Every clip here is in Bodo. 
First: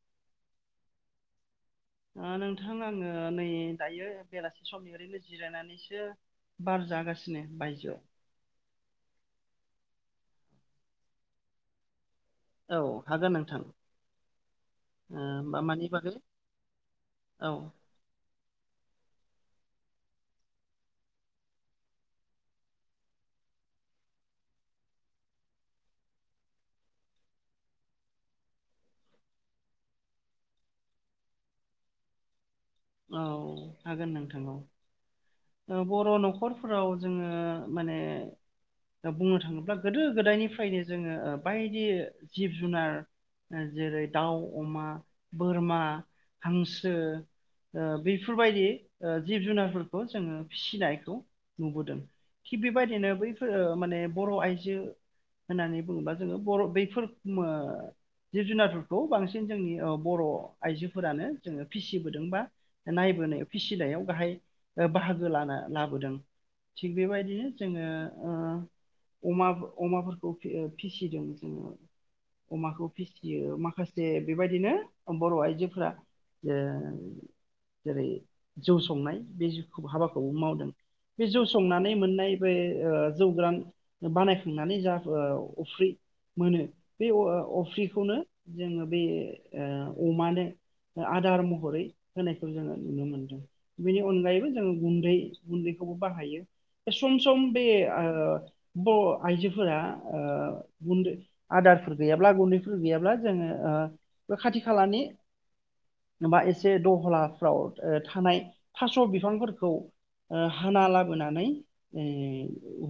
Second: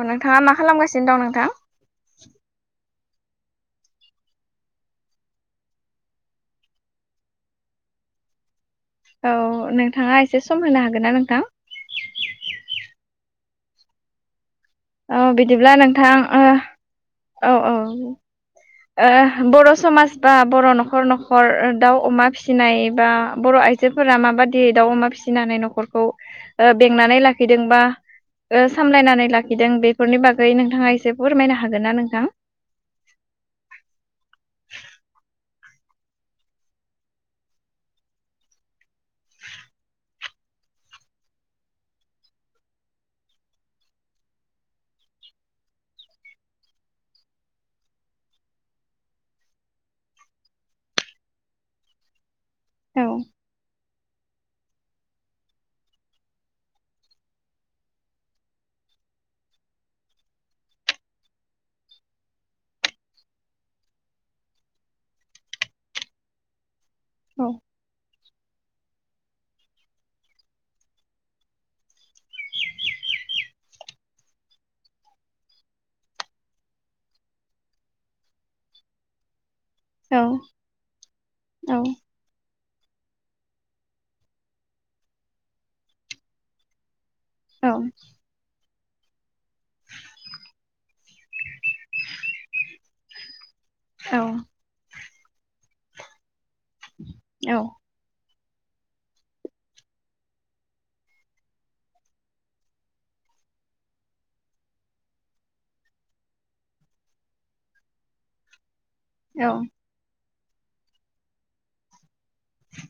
औ नोंथाङा मा खालामगासिनो दं नोंथां? ओ नोंथां आङो नै दायो बेलासि समनिफ्राय ओरैनो जिरायनानैसो बार जागासिनो बायजोआव। औ नोंथाङा एसे सम होनो हागोन ना नोंथां? औ हागोन नोंथां। औ होमबा बिदिब्ला मानि बागै नोंथां ओ औ औ ओ बर' समाज बा बर' न'खर न'खर दाउ अमा फिसिनाय बा बर' आइजोफोरा माबायदि दाउ अमा फिसिनानै न'खरखौ ओ बेंनानै लाखिदोंबा ओ सामलायनानै लाखिदों बेफोरनि बागै नोंथाङा एसे फोरमायनो हागोन ना नोंथां? औ हागोन नोंथां औ। बर' न'खरफोराव जोङो माने दा बुंनो थाङोब्ला गोदो गोदायनिफ्रायनो जोङो बायदि जिब जुनार जेरै दाउ अमा बोरमा हांसो ओ बेफोरबायदि ओ जिब जुनारफोरखौ जोङो फिसिनायखौ नुबोदों। थिग औ बेबायदिनो बैफोर ओ माने बर' आइजो होननानै बुङोबा जोङो बर' बैफोर मो जिब जुनारखौ बांसिन जोंनि बर' आइजोफोरानो जोङो फिसिबोदों बा नायबोनायाव फिसिनायाव गाहाय बाहागो लाना लाबोदों। थिग औ बेबायदिनो जोङो ओ [inaudible] अमा अमाफोरखौ फिसिदों जोङो। अमाखौ फिसियो माखासे बेबायदिनो बर' आइजोफोरा ओ जेरै जौ संनाय बे औ हाबाखौ मावदों बे जौ औ संनानै मोननाय बे ओ जौ गोरान बानायखांनानै जा अफ्रि मोनो। बे ओ औ अफ्रिखौनो जोङो बे ओ अमानो आदार महरै होनायखौ जोङो नुनो मोनदों। बेनि अनगायैबो जोङो गुन्दै गुन्दैखौबो बाहायो बे सम सम औ बे ओ ब' आइजोफोरा ओ गुन्दो आदारफोर गैयाब्ला गुन्दैफोर गैयाब्ला जोङो ओ बे खाथि खालानि बा एसे दह हलाफ्राव ओ थानाय थास' बिफांफोरखौ। ओ हाना लाबोनानै ओ।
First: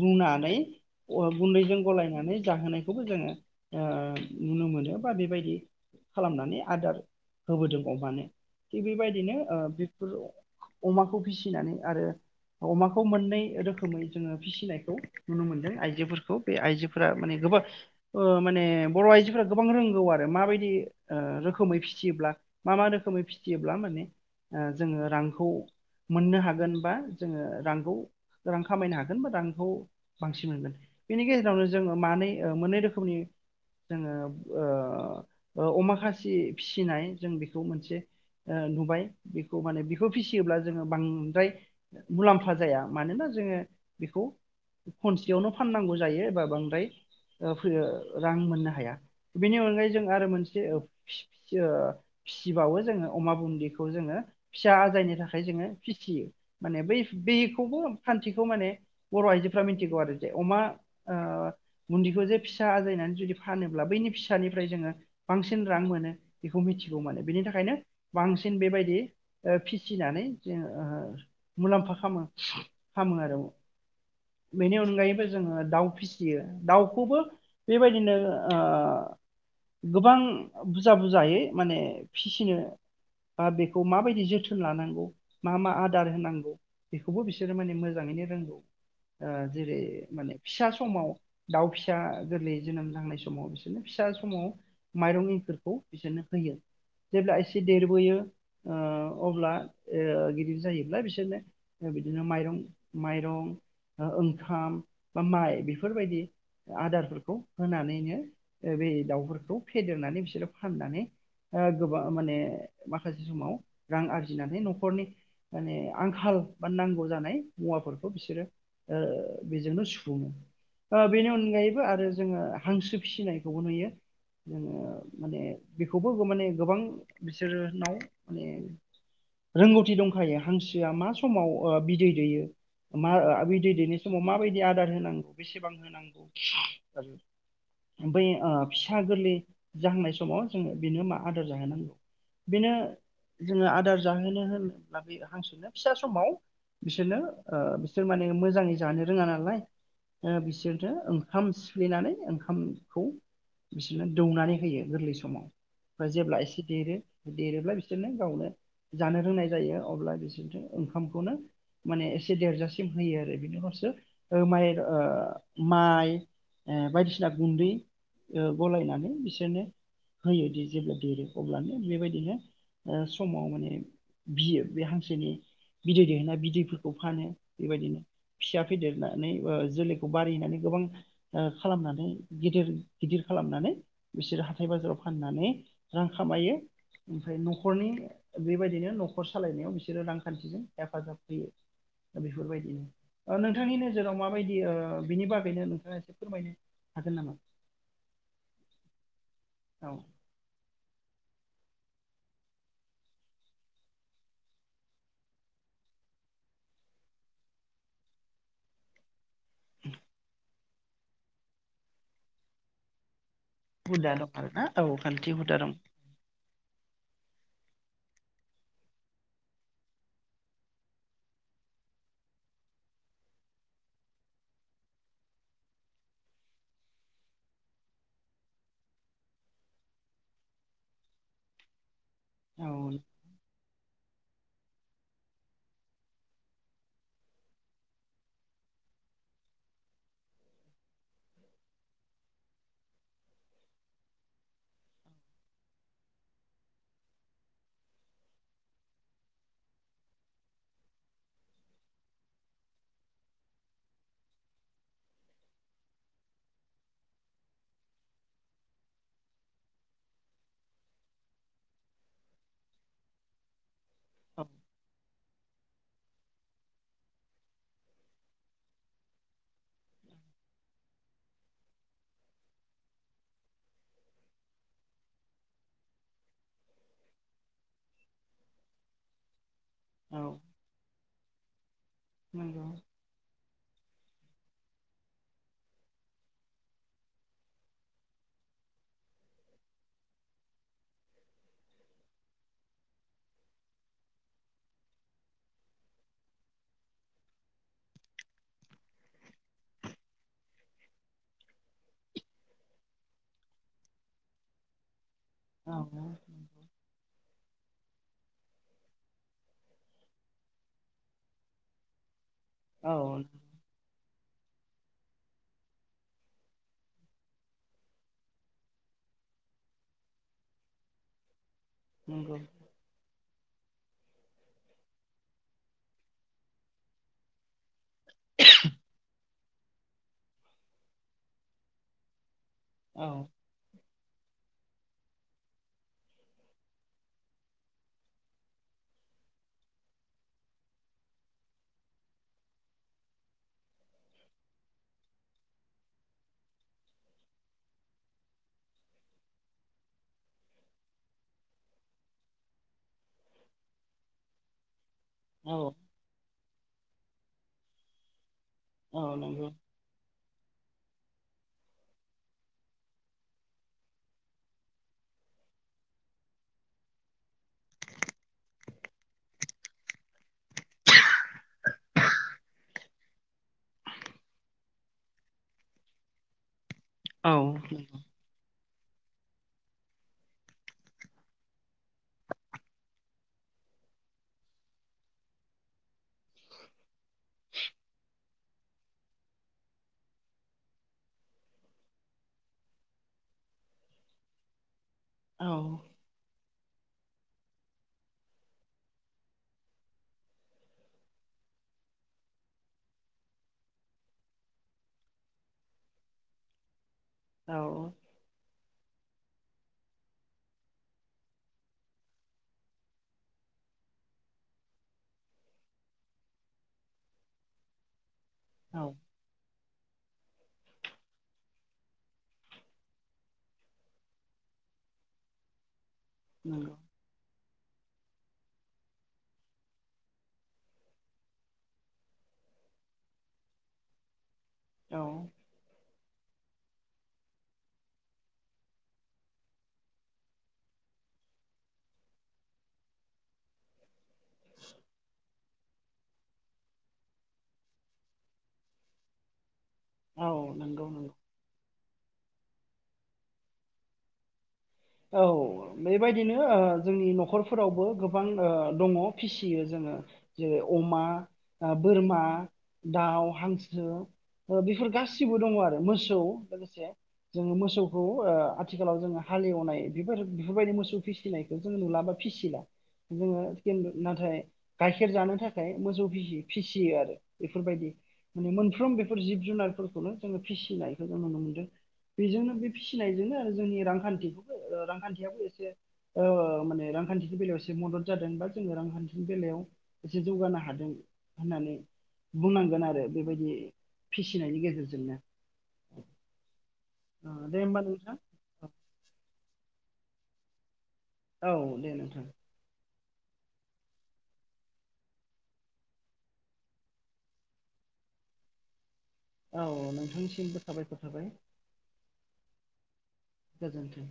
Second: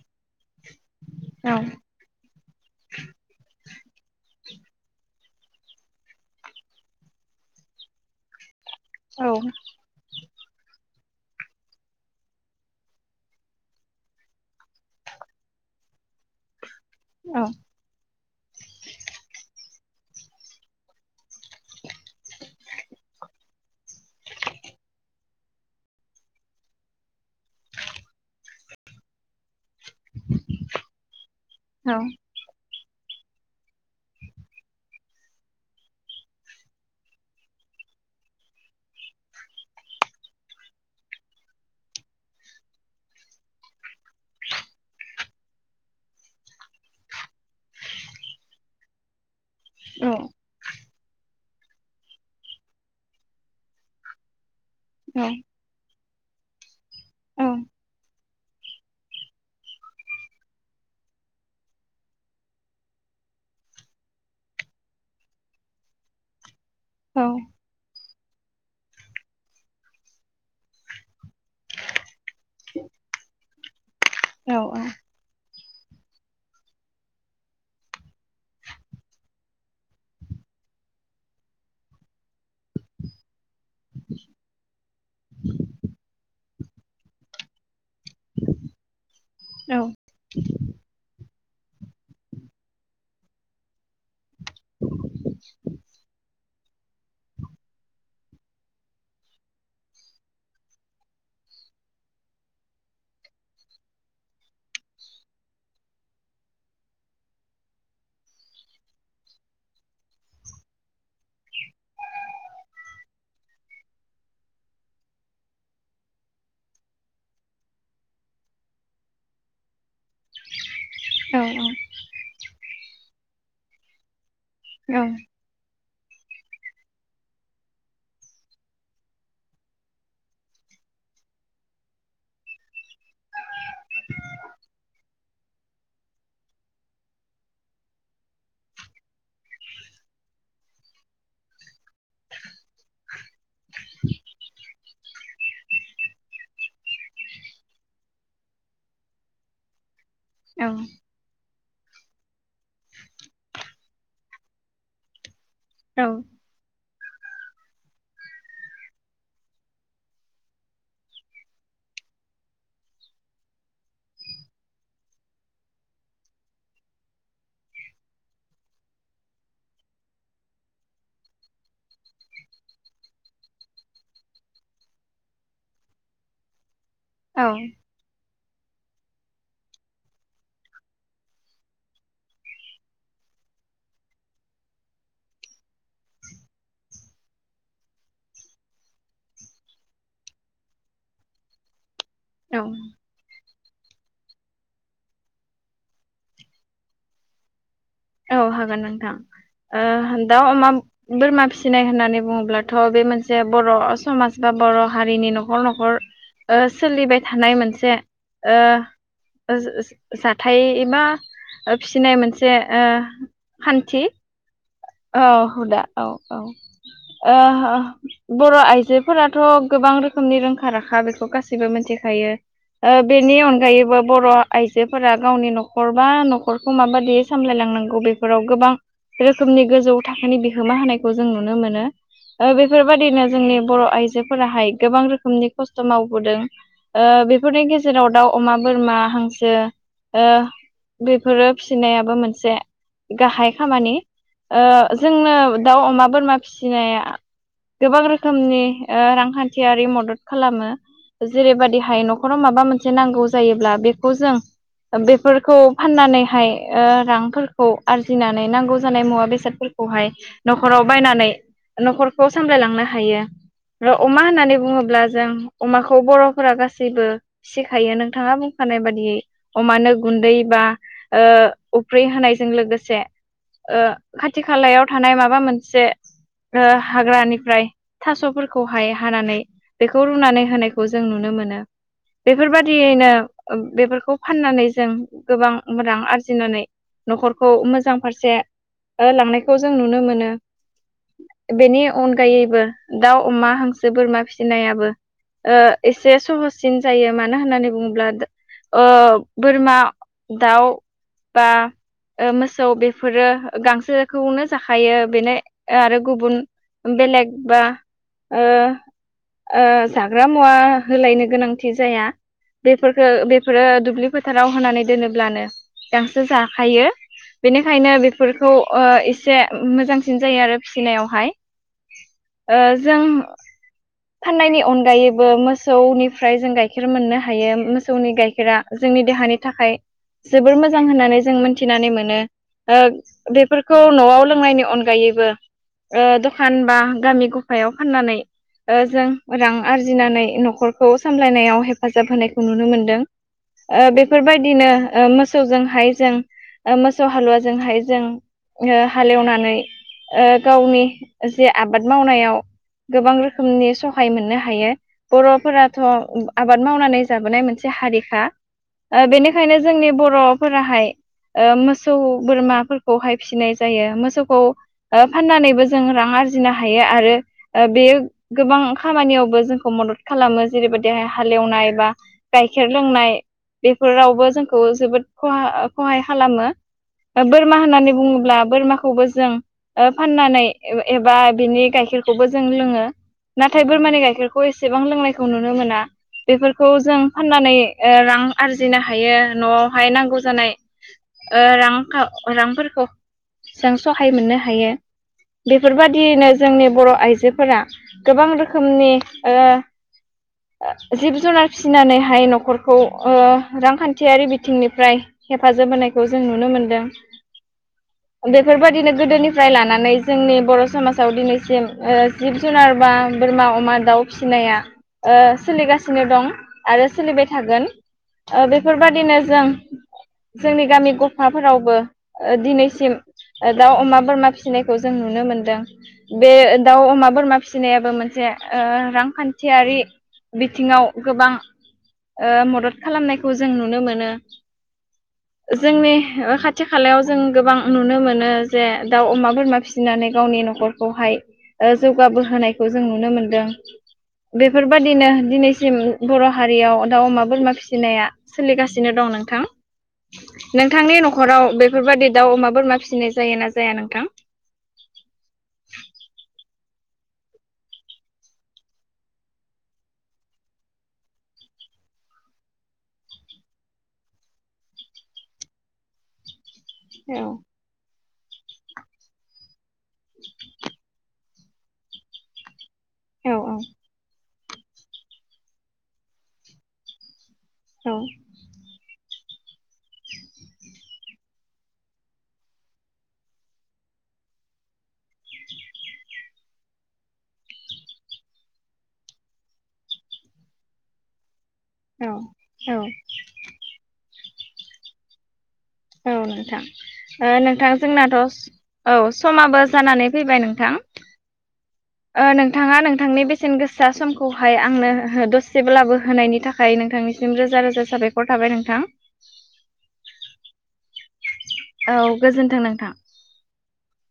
रुनानै औ गुन्दैजों गलायनानै जाहोनायखौबो जोङो ओ नुनो मोनो बा बेबाय दि खालामनानै आदार होबोदों अमानो। थिग बेबायदिनो ओ बेफोर अमाखौ फिसिनानै आरो। अमाखौ मोननै रोखोमै जोङो फिसिनायखौ नुनो मोनदों आइजोफोरखौ बे आइजो फोरा औ माने गोबा ओ माने बर' आइजोफोरा गोब बां रोंगौ आरो माबायदि ओ रोखोमै फिसियोब्ला मा मा रोखोमै फिसियोब्ला माने। ओ जोङो रांखौ। मोननो हागोन बा जोङो रांखौ रां खामायनो हागोन बा रांखौ बांसिन मोनगोन बेनि गेजेरावनो औ जोङो मानै ओ मोननै रोखोमनि। जोङो ओ-ओ अमा खासि फिसिनाय जों बेखौ मोनसे। ओ नुबाय बेखौ माने बेखौ फिसियोब्ला जोङो बांद्राय मुलाम्फा जाया मानोना जों। ङो बेखौ। खनसेयावनो फाननांगौ जायो एबा बांद्राय फैयो रां मोननो हाया। बेनि अनगायै औ जों आरो मोनसे ओ फिसिबावो जोङो। अमा बुन्ददिखौ जोङो फिसा आजायनि थाखाय जोङो फिसियो माने बै बेखौबो फा [unintelligible] माने बर' आइजोफ्रा मिथिगौ आरो जे अमा ओ बुन्दिखौ जे फिसा आजायनानै जुदि फानोब्ला बैनि फिसानिफ्राय जोङो बांसिन रां मोनो बेखौ मिथिगौ माने बेनि थाखायनो। बांसिन बेबायदि ओ फिसिनानै जोङो ओ मुलाम्फा खामो। खामो आरो औ। औ बेनि अनगायैबो जोङो। दाउ फिसियो दाउखौबो बेबायदिनो ओ गोबां बुजा बुजायै माने फिसिनो। बा बेखौ माबायदि जोथोन लानांगौ मा मा आदार होनांगौ। बेखौबो बिसोरो माने मोजाङैनो रोंगौ ओ औ जेरै- माने फिसा समाव। दाउ फिसा गोरलै जोनोम जाहांनाय समाव बिसोरनो फिसा समाव माइरं इंखुरखौ बिसोरनो होयो जेब्ला एसे देरबोयो ओ अब्ला ओ गिदिर जायोब्ला बिसोरनो बिदिनो माइरं माइरं ओ-ओंखाम बा माइ बेफोरबायदि। आदारफोरखौ होनानैनो बे दाउफोरखौ फेदेरनानै बिसोरो फाननानै। ओ गोबा माने माखासे समाव रां आरजिनानै न'खरनि। माने आंखाल बा नांगौ जानाय मुवाफोरखौ बिसोरो ओ बेजोंनो सु फुङो ओ बेनि औ अनगायैबो आरो जोंङो हांसो फिनायखौबो नुयो। जोङो औ माने बिखौबो माने गोबां बिसोरनाव माने रोंगौथि दंखायो हांसोआ मा समाव ओ बिदै दैयो। मा ओ बिदै दैेनो समाव माबायदि आदार होनांगौ बिसिबां होनांगौ आरो बै ओ फिसा गोरलै जाहांनाय समाव जोङो बेनो मा आदार जाहोनांगौ। बेनो जोङो आदार जाहोनो होननानै हांसोनो फिसा समाव बिसोरनो ओ बिसोर माने मोजाङै जानो रोङा नालाय। ओ औ बिसोरनो ओंखाम सिफ फ्लेनानै ओंखामखौ बिसोरनो दौनानै होयो गोरलै समाव। ओमफाय जेब्ला एसे देरो देरोब्ला बिसोरनो गावनो जानो रोंनाय जायो अब्ला बिसोरनो ओंखामखौनो। माने एसे देरजासिम होयो आरो बेनि हसो माइ ओ माइ ओ बायदिसिना गुन्दै ओ गलायनानै बिसोरनो होयोदि जेब्ला देरो अब्लानो बेबायदिनो ओ समाव माने बियो बे हांसोनि बिदै दैहोना बिदैफोरखौ फानो औ बेबायदिनो फिसा फेदेरनानै ओ जोलैखौ बारिहनानै गोबां ओ खालामनानै गिदिर गिदिर खालाम खालामनानै बिसोरो हाथाय बाजाराव फाननानै रां खामायो। ओमफाय न'खरनि बेबायदिनो न'खर सालायनायाव बिसोरो रांखान्थिजों हेफाजाब होयो। औ बेफोरबायदिनो ओ नों थांनि नोजोराव माबायदि ओ बिनि बागैनो नोंथाङा एसे फोरमायनो हागोन नामा? औ हागोन नोंथां औ ओ दाउ अमा बोरमा फिसिनाय होननानै बुंङोब्लाथ' बे मोनसे बर' समाज बा बर' हारिनि न'खर न'खर ओ सोलिबाय थानाय मोनसे ओ ओज ओज जाथाय मा फिसिनाय मोनसे ओ खान्थि [unintelligible] औ हुदा औ औ ओ ओ बर' आइजोफोराथ' गोबां रोखोमनि रोंखा राखा बेखौ गासैबो मिथिखायो। ओ बेनि अनगायैबो बर' आइजोफोरा गावनि न'खर बा न'खरखौ माबायदि सामलायना नांगौ बेफोराव गोबां रो खोमनि गोजौ थाखोनि बिहोमा होनायखौ जों नुनो मोनो ओ औ बेफोरबायदिनो जोंनि बर' आइजोफोराहाय गोबां रोखोमनि खस्थ' मावबोदों ओ बेफोरनि गेजेराव दाउ अमा बोरमा बा हांसो ओ बेफोरो फिसिनायाबो मोनसे गाहाय खामानि। ओ जोंनो दाउ अमा बोरमा फिसिनाया गोबां रोखोमनि ओ रांखान्थियारि मदद खालामो। जेरैबादिहाय न'खराव माबा मोनसे नांगौ जायोब्ला बेखौ जों बेफोरखौ फाननानैहाय ओ रांफोरखौ आरजिनानै नांगौ जानाय मुवा बेसादफोरखौहाय न'खराव बायनानै न'खरखौ सामलायलांनो हायो। र' अमा होननानै बुंङोब्ला जों अमाखौ बर'फोरा गासैबो फिसिखायो नोंथाङा बुंखानाय बादियै अमानो गुन्दै बा बा ओ उफ्रि होनायजों लोगोसे ओ खाथि खालायाव थानाय माबा मोनसे ओ हाग्रानिफ्राय थास'फोरखौहाय हानानै बेखौ औ रुनानै होनायखौ जों नुनो मोनो नंगौ बेफोरबायादियैनो बेफोरखौ फाननानै जों गोबां रां आरजिनानै न'खरखौ मोजां फारसे ओ लांनायखौ जों नुनो मोनो। बेनि अनगायैबो दाउ, अमा, हांसो, बोरमा फिनायाबो एसे सहससिन जायो मानो होननानै बुङोब्ला ओ बोरमा दाउ बा मोसौ बेफोरो गांसोखौनो जाखायो बेनो औ आरो गुबुन बेलेग बा ओ ओ जाग्रा मुवा होलायनो गोनांथि जाया। औ बेफोरखौ बेफोरो दुब्लिफोर फोथाराव होनानै दोनोब्लानो गांसो जाखायो बेनिखायनो बेफोरफोरखौ एसे मोजांसिन जायो आरो फिसिनायावहाय नंगौ ओ जों फाननायनि अनगायैबो मोसौनिफ्राय जों गाइखेर मोननो हायो। मोसौनि गाइखेरा जोंनि देहानि थाखाय जोबोर मोजां होननानै जों मोनथिनानै मोनो। औ बेफोरखौ न'आव लोंनायनि अनगायैबो ओ द'खान बा गामि गफायाव फाननानै जों रां आरजिनानै न'खरखौ सामलायनायाव हेफाजाब होनायखौ नुनो मोनदों। बेफोरबायदिनो मोसौजोंहाय जों मोसौ हालुवाजोंहाय जों जों हालेवनानै गावनि जे आबाद मावनायाव गोबां रोखोमनि सहाय मोननो हायो। औ बर'फोराथ' आबाद मावनानै जाबोनाय मोनसे हारिखा औ नंगौ बेनिखायनो जोंनि बर'फोराहाय मोसौ बोरमा फोरखौहाय फिसिनाय जायो मोसौखौ फाननानैबो जों रां आरजिनो हायो आरो बे गोबां खामानियावबो जोंखौ मदद खालामो जेरैबायदिहाय हालेवनाय बा गाइखेर लोंनाय बेफोरावबो जोंखौ जोबोद खहा- खहाय खालामो। औ बोरमा होननानै बुङोब्ला बोरमाखौबो जों फाननानै एबा बिनि गाइखेरखौबो जों लोङो नाथाय बोरमानि गाइखेरखौ एसेबां लोंनायखौ नुनो मोना। बेफोरखौ जों फाननानै रां आरजिनो हायो न'आवहाय नांगौ जानाय ओ रां रांफोरखौ जों सहाय मोननो हायो बेफोरबायदियैनो- जोंनि बर' आइजोफोरा गोबां रोखोमनि जिब जुनार फिसिनानैहाय न'खरखौ रांखान्थियारि बिथिंनिफ्राय हेफाजाब होनायखौ जों नुनो औ नंगौ मोनदों बेफोरबायदिनो गोदोनि निफ्राय लानानै जोंनि बर' समाजाव दिनैसिम जिब जुनार बा बोरमा अमा दाउ फिसिनाय सोलिगासिनो दं आरो सोलिबाय थागोन। औ बेफोरबायदिनो जों जोंनि गामि गफाफोरावबो दिनैसिम दाउ अमा बोरमा फिसिनायखौ जों नुनो मोनदों। बे दाउ अमा बोरमा फिसिनाया मोनसे रांखान्थियारि बिथिङाव गोबां मदद खालामनायखौ जों नुनो मोनो जोंनि खा खाथि खालायाव जों गोबां नुनो मोनो जे दाउ अमा बोरमा फिसिनानै गावनि न'खरखौहाय- जौगाबोहोनायखौ जों नुनो मोनदों। बेफोरबादिनो दिनैसिम बर' हारियाव दाउ अमा बोरमा फिसिनाया सोलिगासिनो दं। नोंथां औ नंगौ नोंथांनि नांगौ न'खराव बेफोरबायदि दाउ अमा बोरमा फिसिनाय जायो ना जाया नोंथां? औ बेबायदिनो जोंनि न'खरफोरावबो गोबां दङ फिसियो जोङो। जेरै अमा बोरमा दाउ हांसो- बेफोर गासिबो दङ आरो मोसौ- औ जोङो मोसौखौ आथिखालाव जोङो हालेवनाय- फोर बेफोरबायदि मोसौ फिसिनायखौ जों नुलाबा फिसिला औ जोङो नाथाय गाइखेर जानो थाखाय मोसौ फिसियो आरो बेफोरबायदि औ माने मोनफ्रोम बे- फोर जिब जुनारफोरखौनो जोङो फिसिनायखौ जों नुनो मोनदों। बेजोंनो बे फिसिनायजोंनो आरो जोंनि रांखान्थिखौ ओ रांखान्थियाबो एसे ओ माने रांखान्थिनि बेलायाव एसे मदद जादों बा जोङो रांखान्थिनि बेलायाव एसे जौगानो हादों। होननानै औ बुंनांगोन औ आरो बेबायदि फिसिनायनि गेजेरजोंनो औ नोंथां ओ नोंथां जोंनाथ' औ समाबो जानानै फैबाय नोंथां। औ दे नोंथां ओ नोंथाङा नोंथांनि बेसेन गोसा समखौहाय आंनो दसेब्लाबो होनायनि थाखाय नोंथांनिसिम रोजा रोजा साबायखर। थाबाय नोंथां। औ नोंथांनिसिमबो थाबायखर थाबाय औ गोजोन्थों नोंथां। गोजोन्थों